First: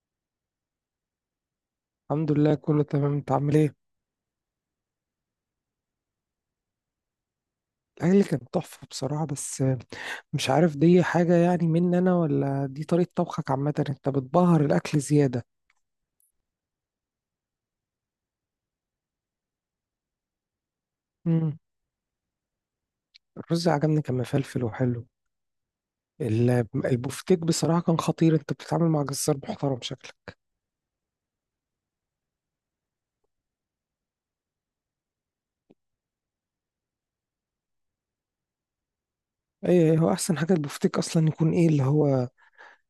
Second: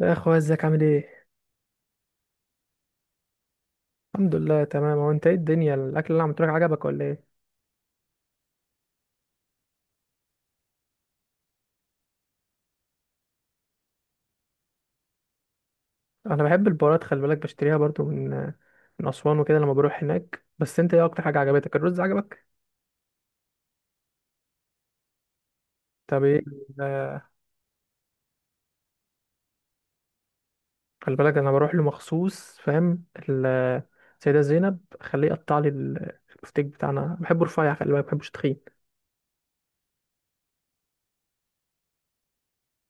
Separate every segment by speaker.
Speaker 1: يا اخويا، ازيك؟ عامل ايه؟
Speaker 2: الحمد لله، كله تمام. انت عامل ايه؟
Speaker 1: الحمد لله، تمام. هو انت ايه الدنيا؟ الاكل اللي انا عملته لك عجبك ولا ايه؟
Speaker 2: الاكل كان تحفه بصراحه، بس مش عارف، دي حاجه يعني مني انا ولا دي طريقه طبخك عامه؟ انت بتبهر الاكل زياده.
Speaker 1: انا بحب البهارات، خلي بالك بشتريها برضو من اسوان وكده لما بروح هناك. بس انت ايه اكتر حاجه
Speaker 2: امم
Speaker 1: عجبتك؟ الرز عجبك؟
Speaker 2: الرز عجبني، كان مفلفل وحلو.
Speaker 1: طب ايه
Speaker 2: البفتيك بصراحه كان خطير، انت بتتعامل مع جزار محترم شكلك.
Speaker 1: خلي بالك انا بروح له مخصوص، فاهم السيده زينب، خليه يقطع لي البفتيك بتاعنا، بحبه رفيع، خلي بالك ما بحبوش تخين.
Speaker 2: ايه، هو احسن حاجه البفتيك اصلا يكون ايه اللي هو،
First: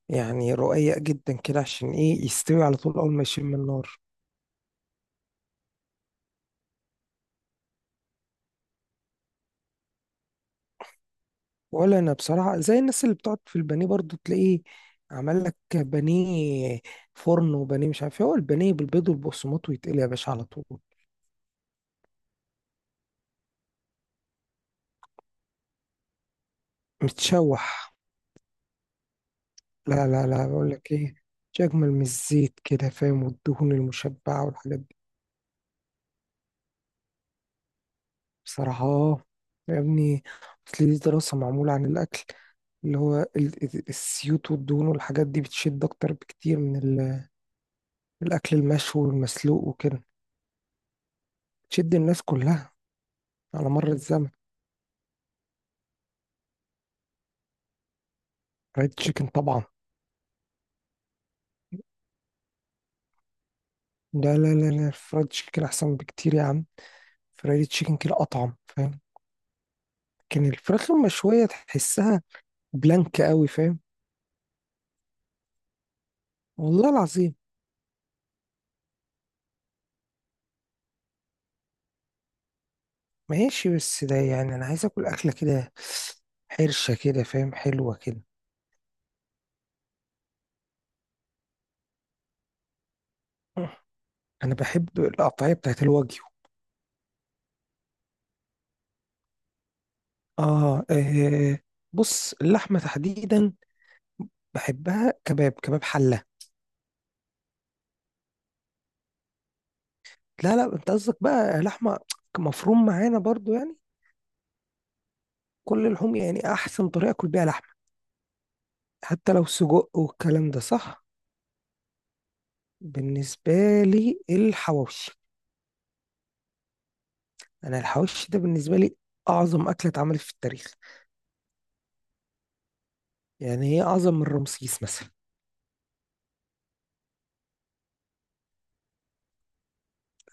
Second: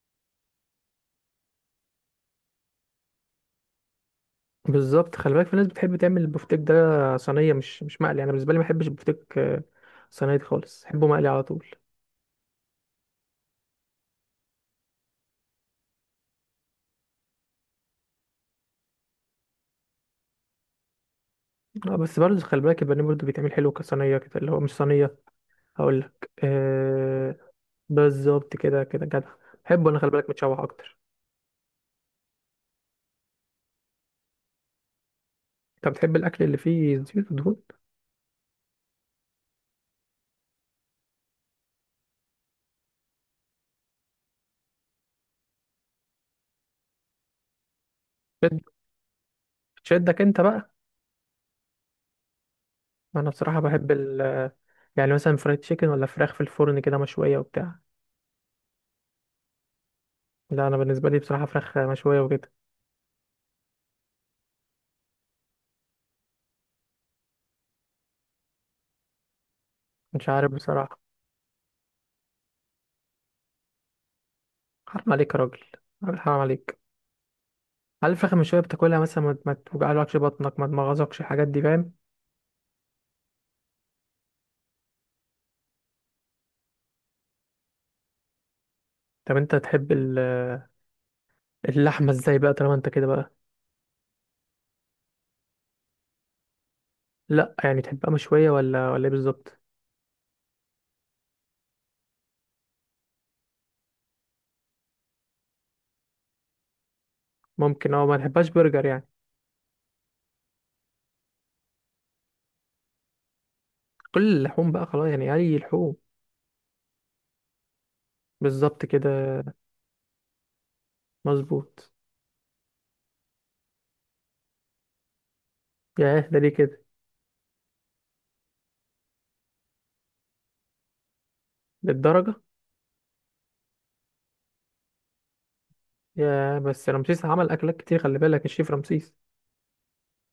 Speaker 2: يعني رقيق جدا كده، عشان ايه يستوي على طول اول ما يشم النار.
Speaker 1: بالظبط، خلي بالك في ناس بتحب تعمل البفتيك ده صينيه مش مقلي. انا بالنسبه لي ما بحبش البفتيك صينيه خالص، بحبه مقلي على طول.
Speaker 2: ولا انا بصراحه، زي الناس اللي بتقعد في البانيه برضو، تلاقيه عمل لك بانيه فرن، وبانيه مش عارف إيه. هو البانيه بالبيض والبقسماط ويتقلي يا باشا على طول.
Speaker 1: اه، بس برضه خلي بالك البانيه برضه بيتعمل حلو كصينية كده، اللي هو مش صينية. هقول لك
Speaker 2: متشوح.
Speaker 1: بالظبط كده، كده جدع، بحبه انا،
Speaker 2: لا
Speaker 1: خلي
Speaker 2: لا
Speaker 1: بالك
Speaker 2: لا،
Speaker 1: متشوح
Speaker 2: بقول لك
Speaker 1: اكتر.
Speaker 2: ايه، مش اجمل من الزيت كده فاهم، والدهون المشبعه والحاجات دي.
Speaker 1: انت بتحب الاكل اللي فيه زيوت ودهون؟
Speaker 2: بصراحه يا ابني، اصل دي دراسه معموله عن الاكل، اللي هو الزيوت والدهون والحاجات دي بتشد اكتر بكتير من من الاكل
Speaker 1: بت-
Speaker 2: المشوي والمسلوق وكده.
Speaker 1: بتشدك انت بقى؟
Speaker 2: بتشد الناس كلها
Speaker 1: انا بصراحة
Speaker 2: على مر
Speaker 1: بحب ال
Speaker 2: الزمن.
Speaker 1: آه، يعني مثلا فرايد تشيكن ولا فراخ في الفرن كده مشوية وبتاع؟
Speaker 2: ريد تشيكن طبعا.
Speaker 1: لا انا بالنسبة لي بصراحة فراخ مشوية وكده.
Speaker 2: لا لا لا لا، الفرايد تشيكن احسن بكتير يا عم. فرايد تشيكن كده اطعم فاهم.
Speaker 1: مش
Speaker 2: كان
Speaker 1: عارف
Speaker 2: الفراخ
Speaker 1: بصراحة.
Speaker 2: المشويه تحسها بلانك قوي فاهم.
Speaker 1: حرام عليك يا راجل حرام عليك.
Speaker 2: والله العظيم.
Speaker 1: هل الفراخ المشوية بتاكلها مثلا ما توجعلكش بطنك، ما تمغزكش؟ الحاجات دي، فاهم؟
Speaker 2: ماشي، بس ده يعني انا عايز اكل اكله كده حرشه كده فاهم، حلوه كده.
Speaker 1: طب انت تحب اللحمة ازاي بقى، طالما انت كده بقى؟
Speaker 2: انا بحب القطعيه بتاعت الواجيو.
Speaker 1: لا يعني تحبها مشوية ولا ايه بالظبط؟
Speaker 2: آه، اه. بص اللحمه تحديدا بحبها كباب حله.
Speaker 1: ممكن، ما تحبهاش برجر يعني؟
Speaker 2: لا لا، انت قصدك بقى لحمه مفروم معانا برضو يعني.
Speaker 1: كل اللحوم بقى خلاص؟ يعني اي
Speaker 2: كل
Speaker 1: لحوم؟
Speaker 2: اللحوم يعني احسن طريقه اكل بيها لحمه،
Speaker 1: بالظبط
Speaker 2: حتى
Speaker 1: كده،
Speaker 2: لو سجق والكلام ده صح.
Speaker 1: مظبوط.
Speaker 2: بالنسبة لي الحواوشي.
Speaker 1: ياه، ده ليه كده؟
Speaker 2: أنا الحواوشي ده بالنسبة لي أعظم أكلة اتعملت في التاريخ.
Speaker 1: للدرجة؟
Speaker 2: يعني هي أعظم من رمسيس مثلا.
Speaker 1: ياه، بس رمسيس عمل اكلات كتير، خلي بالك، الشيف رمسيس.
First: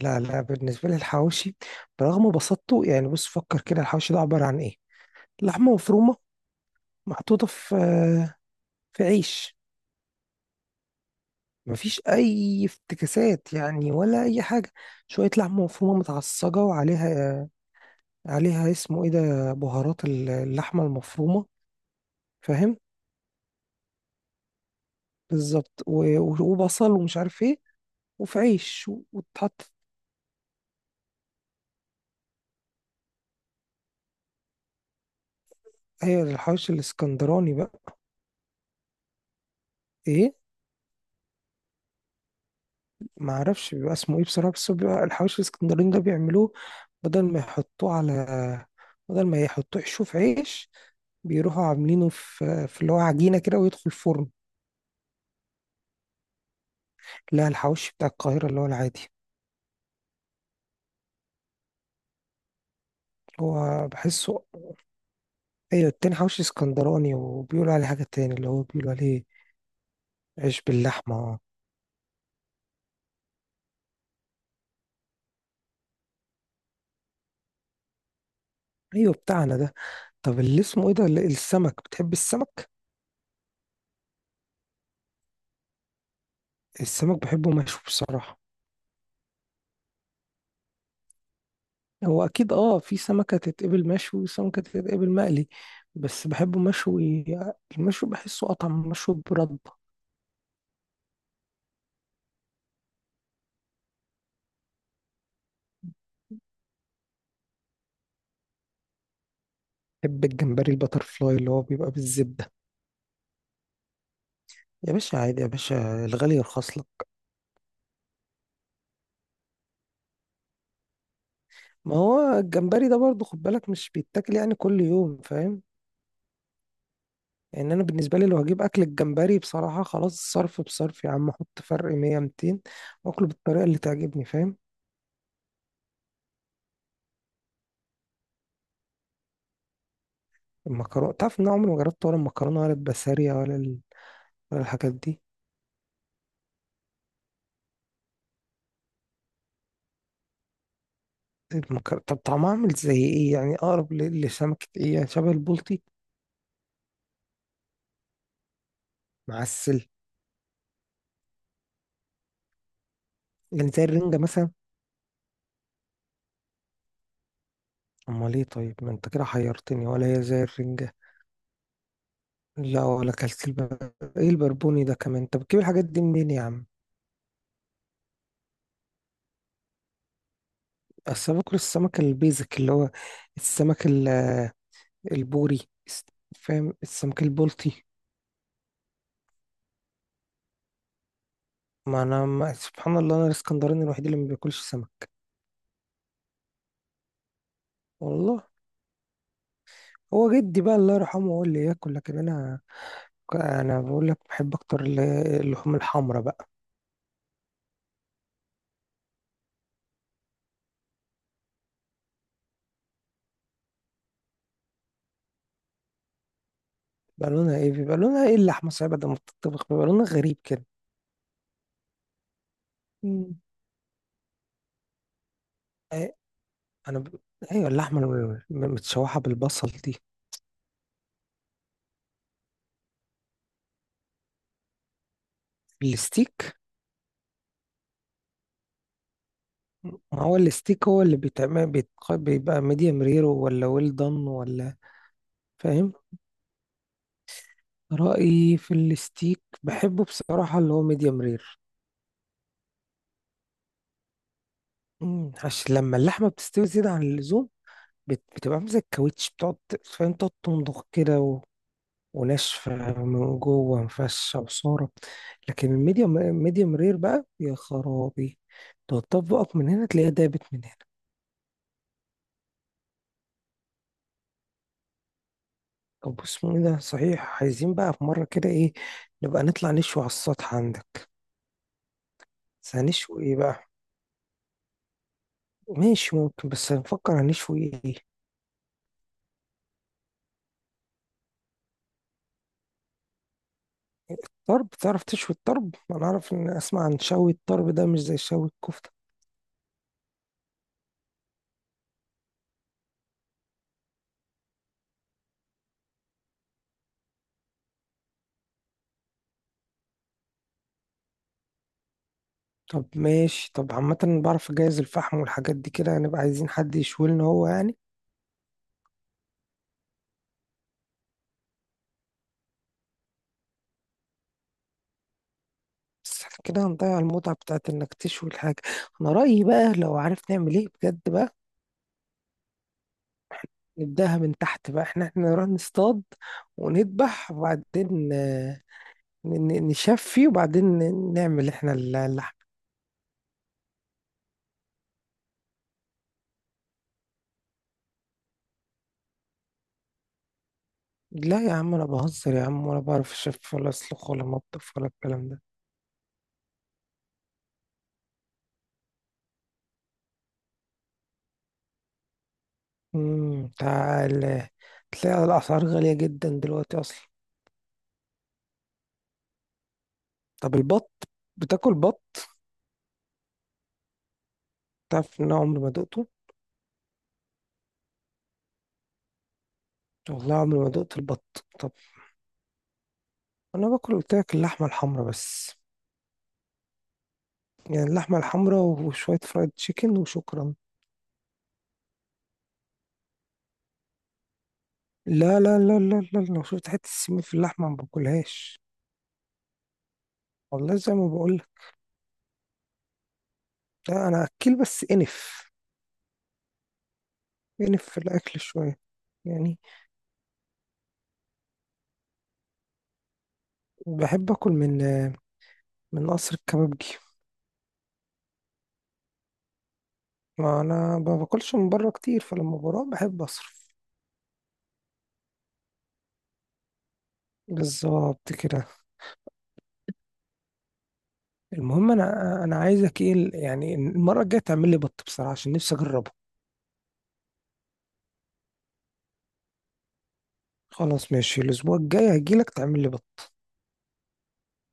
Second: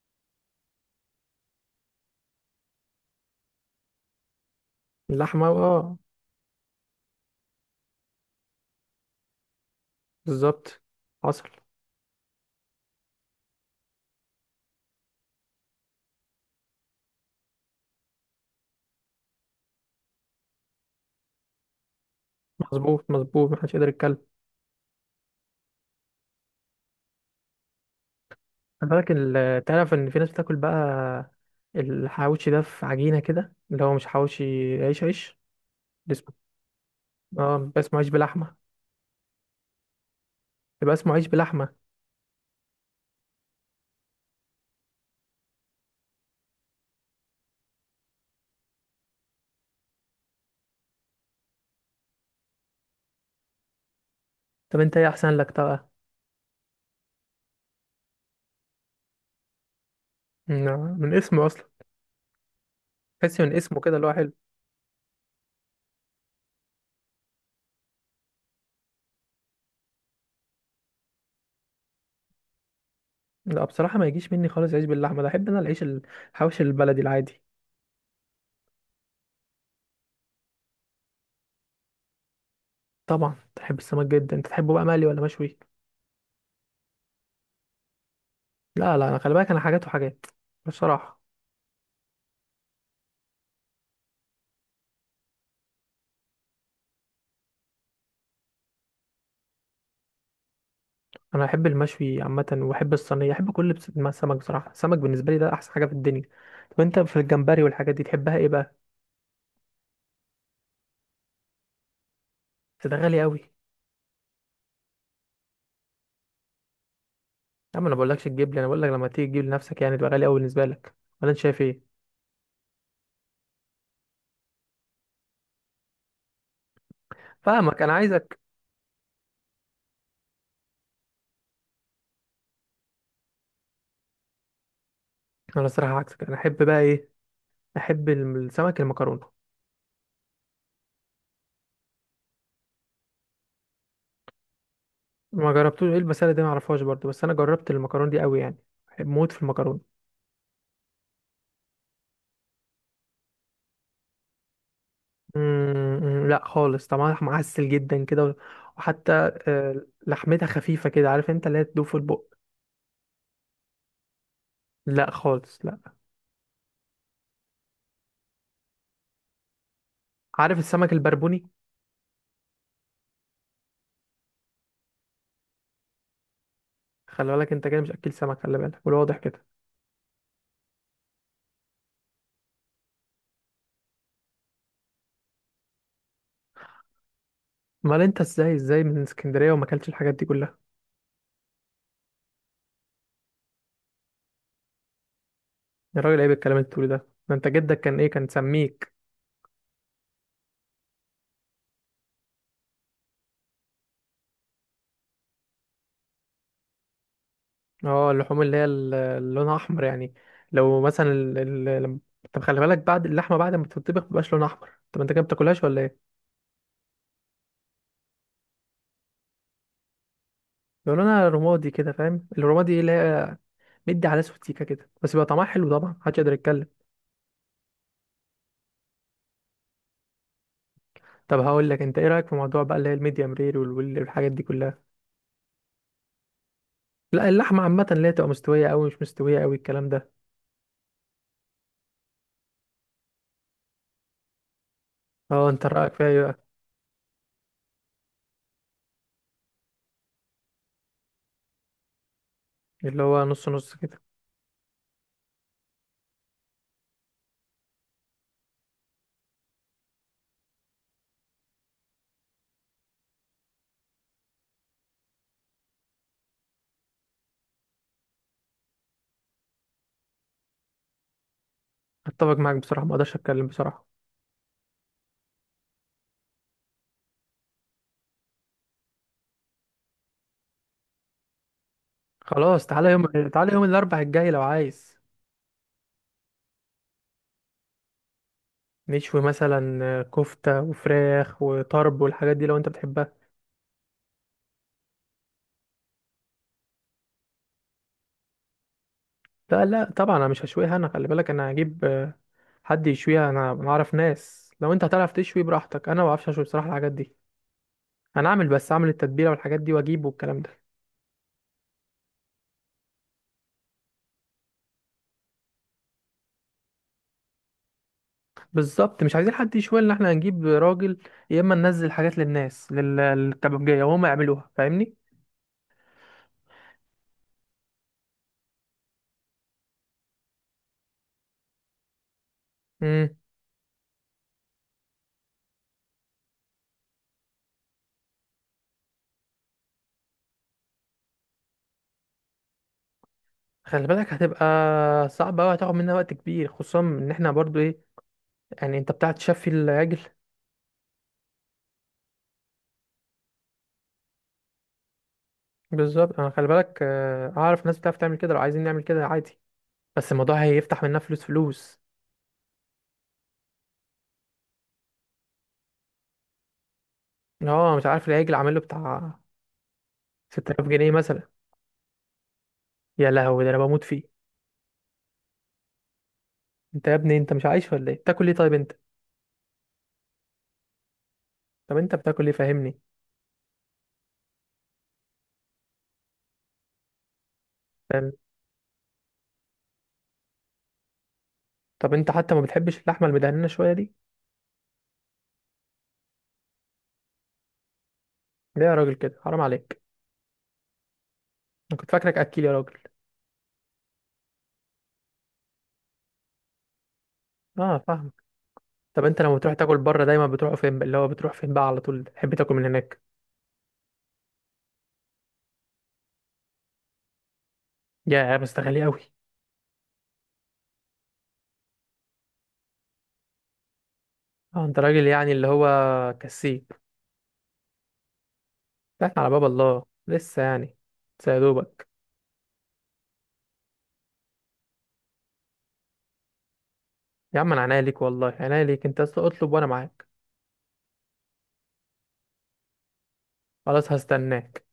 Speaker 2: لا لا، بالنسبة لي الحواوشي برغم بساطته، يعني بص فكر كده، الحواوشي ده عبارة عن إيه؟
Speaker 1: اللحمة،
Speaker 2: لحمة
Speaker 1: اه.
Speaker 2: مفرومة محطوطة في عيش.
Speaker 1: بالظبط، حصل.
Speaker 2: مفيش أي افتكاسات يعني ولا أي حاجة. شوية لحمة مفرومة متعصجة وعليها اسمه إيه ده، بهارات اللحمة المفرومة فاهم.
Speaker 1: مظبوط، مظبوط، محدش يقدر يتكلم.
Speaker 2: بالظبط وبصل ومش عارف ايه، وفي عيش
Speaker 1: خلي بالك
Speaker 2: وتحط.
Speaker 1: تعرف ان في ناس بتاكل بقى الحواوشي ده في عجينة كده، اللي هو مش حواوشي. عيش، عيش. ده
Speaker 2: هي
Speaker 1: اسمه،
Speaker 2: الحواوشي الاسكندراني
Speaker 1: اه،
Speaker 2: بقى.
Speaker 1: بيبقى اسمه عيش بلحمة.
Speaker 2: ايه،
Speaker 1: بيبقى اسمه عيش بلحمة.
Speaker 2: ما اعرفش بيبقى اسمه ايه بصراحه، بس هو بيبقى الحواوشي الاسكندراني ده، بيعملوه بدل ما يحطوه على بدل ما يحطوه يحشوه في عيش، بيروحوا عاملينه في اللي هو عجينه كده، ويدخل فرن.
Speaker 1: طب انت ايه احسن لك طبعا؟
Speaker 2: لا، الحواوشي بتاع القاهره اللي هو العادي.
Speaker 1: نعم، من اسمه اصلا. تحسي من اسمه
Speaker 2: هو
Speaker 1: كده اللي هو حلو.
Speaker 2: بحسه. ايوه، التاني حواوشي اسكندراني، وبيقولوا عليه حاجه تاني، اللي هو بيقولوا عليه عيش باللحمه.
Speaker 1: لا بصراحه ما يجيش مني خالص عيش باللحمه ده، احب انا العيش الحوش البلدي العادي.
Speaker 2: ايوه بتاعنا ده. طب اللي اسمه ايه ده السمك، بتحب السمك؟
Speaker 1: طبعا تحب السمك جدا. انت تحبه بقى مقلي ولا مشوي؟
Speaker 2: السمك بحبه مشوي بصراحة.
Speaker 1: لا لا، انا خلي بالك انا حاجات وحاجات، بصراحه.
Speaker 2: هو أكيد في سمكة تتقبل مشوي وسمكة تتقبل مقلي، بس بحبه مشوي. المشوي بحسه أطعم مشوي برده.
Speaker 1: انا احب المشوي عامه، واحب الصينيه، احب كل ما السمك بصراحه، السمك بالنسبه لي ده احسن حاجه في الدنيا. طب انت في الجمبري والحاجات دي تحبها ايه بقى؟
Speaker 2: بحب الجمبري البتر فلاي اللي هو بيبقى بالزبدة.
Speaker 1: بس ده غالي قوي، يا
Speaker 2: يا باشا عادي يا باشا، الغالي يرخص لك.
Speaker 1: عم. انا بقولكش تجيب لي، انا بقول لك لما تيجي تجيب لنفسك، يعني تبقى غالي قوي بالنسبه لك، ولا انت شايف ايه؟
Speaker 2: ما هو الجمبري ده برضه خد بالك، مش بيتاكل يعني كل يوم فاهم. يعني
Speaker 1: فاهمك،
Speaker 2: أنا
Speaker 1: انا
Speaker 2: بالنسبة لي لو
Speaker 1: عايزك.
Speaker 2: هجيب أكل الجمبري بصراحة، خلاص صرف بصرف يا عم، أحط فرق 100 200 وأكله بالطريقة اللي تعجبني فاهم.
Speaker 1: انا الصراحه عكسك، انا احب بقى ايه؟ احب السمك المكرونه.
Speaker 2: المكرونة، تعرف إن أنا عمري ما جربت ولا المكرونة ولا البسارية ولا الحاجات دي.
Speaker 1: ما جربتوش؟ ايه المساله دي؟ ما اعرفهاش برضو، بس انا جربت المكرونه دي قوي يعني، بحب موت في المكرونه.
Speaker 2: طب طعمها عامل زي ايه يعني، اقرب لسمكة ايه يعني، شبه البلطي؟
Speaker 1: لا خالص طبعا، معسل جدا كده، وحتى
Speaker 2: معسل،
Speaker 1: لحمتها خفيفه كده، عارف انت اللي هي تدوب في البق.
Speaker 2: يعني زي الرنجة مثلا؟
Speaker 1: لا خالص، لا.
Speaker 2: امال ايه طيب، ما انت كده حيرتني، ولا هي زي
Speaker 1: عارف السمك
Speaker 2: الرنجة؟
Speaker 1: البربوني؟
Speaker 2: لا، ولا اكلت ايه البربوني ده كمان. طب بتجيب الحاجات دي منين يا عم؟
Speaker 1: خلي بالك انت كده مش اكل سمك، خلي بالك، والواضح كده.
Speaker 2: اصل أنا باكل السمك البيزك، اللي هو السمك البوري، الس- فاهم، السمك البلطي.
Speaker 1: امال انت ازاي من اسكندريه وما اكلتش الحاجات دي كلها؟
Speaker 2: ما انا ما... سبحان الله، انا الاسكندراني الوحيد اللي ما بياكلش سمك.
Speaker 1: يا راجل، عيب الكلام اللي بتقوله ده. ده انت جدك كان ايه، كان
Speaker 2: والله،
Speaker 1: سميك.
Speaker 2: هو جدي بقى الله يرحمه هو اللي ياكل، لكن انا بقول لك بحب اكتر اللحوم الحمراء بقى.
Speaker 1: اه، اللحوم اللي هي اللي لونها احمر يعني. لو مثلا ال... ال... لم- طب خلي بالك بعد اللحمه، بعد ما بتطبخ مبقاش لونها احمر. طب انت كده بتاكلهاش ولا ايه؟
Speaker 2: بقى لونها ايه بيبقى لونها ايه؟ اللحمه صحيح بعد ما بتطبخ بيبقى لونها غريب كده.
Speaker 1: بيبقى لونها رمادي كده، فاهم، الرمادي اللي
Speaker 2: مم.
Speaker 1: هي مدي على اسود سيكه كده، بس بيبقى طعمها حلو طبعا،
Speaker 2: إيه،
Speaker 1: محدش يقدر يتكلم.
Speaker 2: انا ب... ايوه، اللحمه متشوحه بالبصل دي.
Speaker 1: طب هقول لك انت ايه رايك في موضوع بقى، اللي هي الميديم رير والحاجات دي كلها؟
Speaker 2: الستيك،
Speaker 1: لا اللحمه عامه، اللي هي تبقى مستويه قوي، مش مستويه قوي، الكلام
Speaker 2: ما
Speaker 1: ده.
Speaker 2: هو الستيك هو اللي بيتعمل بيبقى ميديم رير ولا ويل دان ولا،
Speaker 1: اه انت
Speaker 2: فاهم؟
Speaker 1: رايك فيها ايه بقى؟
Speaker 2: رأيي في الستيك بحبه بصراحه اللي هو ميديم رير،
Speaker 1: اللي هو نص نص كده.
Speaker 2: عشان لما اللحمه بتستوي زياده عن اللزوم، بتبقى عامله زي الكاوتش، بتقعد فاهم، تقعد تمضغ كده، وناشفة من جوه، مفشة وصارة. لكن ميديوم رير بقى يا خرابي، تقعد تطبقك من هنا تلاقيها دابت من هنا.
Speaker 1: اتفق معاك بصراحه، ما اقدرش اتكلم بصراحه.
Speaker 2: طب اسمه ايه ده صحيح، عايزين بقى في مرة كده ايه، نبقى نطلع نشوي على السطح عندك.
Speaker 1: خلاص
Speaker 2: بس
Speaker 1: تعالى يوم،
Speaker 2: هنشوي ايه بقى؟
Speaker 1: الاربع الجاي لو عايز.
Speaker 2: ماشي ممكن، بس هنفكر هنشوي ايه.
Speaker 1: نشوي مثلا كفتة وفراخ وطرب والحاجات دي، لو انت بتحبها.
Speaker 2: طرب، تعرف تشوي الطرب؟ انا اعرف ان اسمع عن شوي الطرب ده مش زي شوي الكفتة.
Speaker 1: لا لا طبعا انا مش هشويها، انا خلي بالك انا هجيب حد يشويها. أنا اعرف ناس، لو انت هتعرف تشوي براحتك. انا ما بعرفش اشوي بصراحة الحاجات دي. انا اعمل بس اعمل التتبيلة والحاجات دي، واجيب والكلام ده.
Speaker 2: طب ماشي، طب عامة بعرف اجهز الفحم والحاجات دي كده، هنبقى عايزين حد يشوي لنا هو يعني.
Speaker 1: بالظبط، مش عايزين حد يشوي لنا، احنا هنجيب راجل، يا اما ننزل حاجات للناس، للكبابجية وهم يعملوها، فاهمني؟
Speaker 2: بس احنا كده هنضيع المتعة بتاعت انك تشوي الحاجة. انا رأيي بقى، لو عارف نعمل ايه بجد بقى،
Speaker 1: امم
Speaker 2: نبدأها من تحت بقى، احنا نروح نصطاد ونذبح، وبعدين نشفي، وبعدين نعمل احنا اللحم.
Speaker 1: خلي بالك هتبقى صعبة أوي، هتاخد مننا وقت كبير، خصوصا ان احنا برضو ايه، يعني انت بتاع تشفي العجل؟
Speaker 2: لا يا عم، انا بهزر يا عم، ولا بعرف اشف ولا اسلخ ولا مطبخ ولا الكلام ده.
Speaker 1: بالظبط، انا خلي بالك اعرف ناس بتعرف تعمل كده، لو عايزين نعمل كده عادي، بس الموضوع هيفتح منها فلوس، فلوس.
Speaker 2: تعال تلاقي الاسعار غالية جدا دلوقتي اصلا.
Speaker 1: اه، مش عارف، العجل عامل له بتاع
Speaker 2: طب
Speaker 1: 6000
Speaker 2: البط،
Speaker 1: جنيه مثلا.
Speaker 2: بتاكل بط؟
Speaker 1: يا لهوي، ده انا بموت فيه.
Speaker 2: تعرف ان انا عمري ما دقته.
Speaker 1: انت يا ابني، انت مش عايش ولا ايه؟ بتاكل ايه طيب انت؟
Speaker 2: والله عمري ما دقت البط. طب
Speaker 1: طب انت بتاكل ايه، فاهمني؟
Speaker 2: انا باكل قلت لك اللحمه الحمراء بس، يعني
Speaker 1: فاهم؟
Speaker 2: اللحمه الحمراء وشويه فرايد تشيكن وشكرا.
Speaker 1: طب انت حتى ما بتحبش اللحمه المدهنه شويه دي؟
Speaker 2: لا لا لا لا لا، لو شفت حته السمين في اللحمه ما باكلهاش.
Speaker 1: ليه يا راجل كده، حرام عليك.
Speaker 2: والله زي ما بقول لك.
Speaker 1: انا كنت فاكرك اكيل يا راجل.
Speaker 2: لا انا اكل، بس انف
Speaker 1: اه
Speaker 2: انف في
Speaker 1: فاهمك.
Speaker 2: الاكل شويه.
Speaker 1: طب انت لما بتروح
Speaker 2: يعني
Speaker 1: تاكل بره دايما بتروح فين بقى؟ اللي هو بتروح فين بقى على طول، تحب تاكل من هناك؟
Speaker 2: بحب اكل من قصر الكبابجي.
Speaker 1: يا، بس ده غالي قوي.
Speaker 2: ما انا ما باكلش من بره كتير، فلما بروح بحب اصرف.
Speaker 1: اه انت راجل يعني، اللي هو كسيب.
Speaker 2: بالظبط كده.
Speaker 1: ده على باب الله لسه يعني، لسه يا دوبك.
Speaker 2: المهم انا عايزك ايه، يعني المره الجايه تعمل لي بط بصراحه، عشان نفسي اجربه.
Speaker 1: يا عم، انا عناية ليك والله، عناية ليك، انت اصلا اطلب وانا معاك.
Speaker 2: خلاص ماشي، الاسبوع الجاي هجيلك تعمل لي بط.
Speaker 1: خلاص هستناك.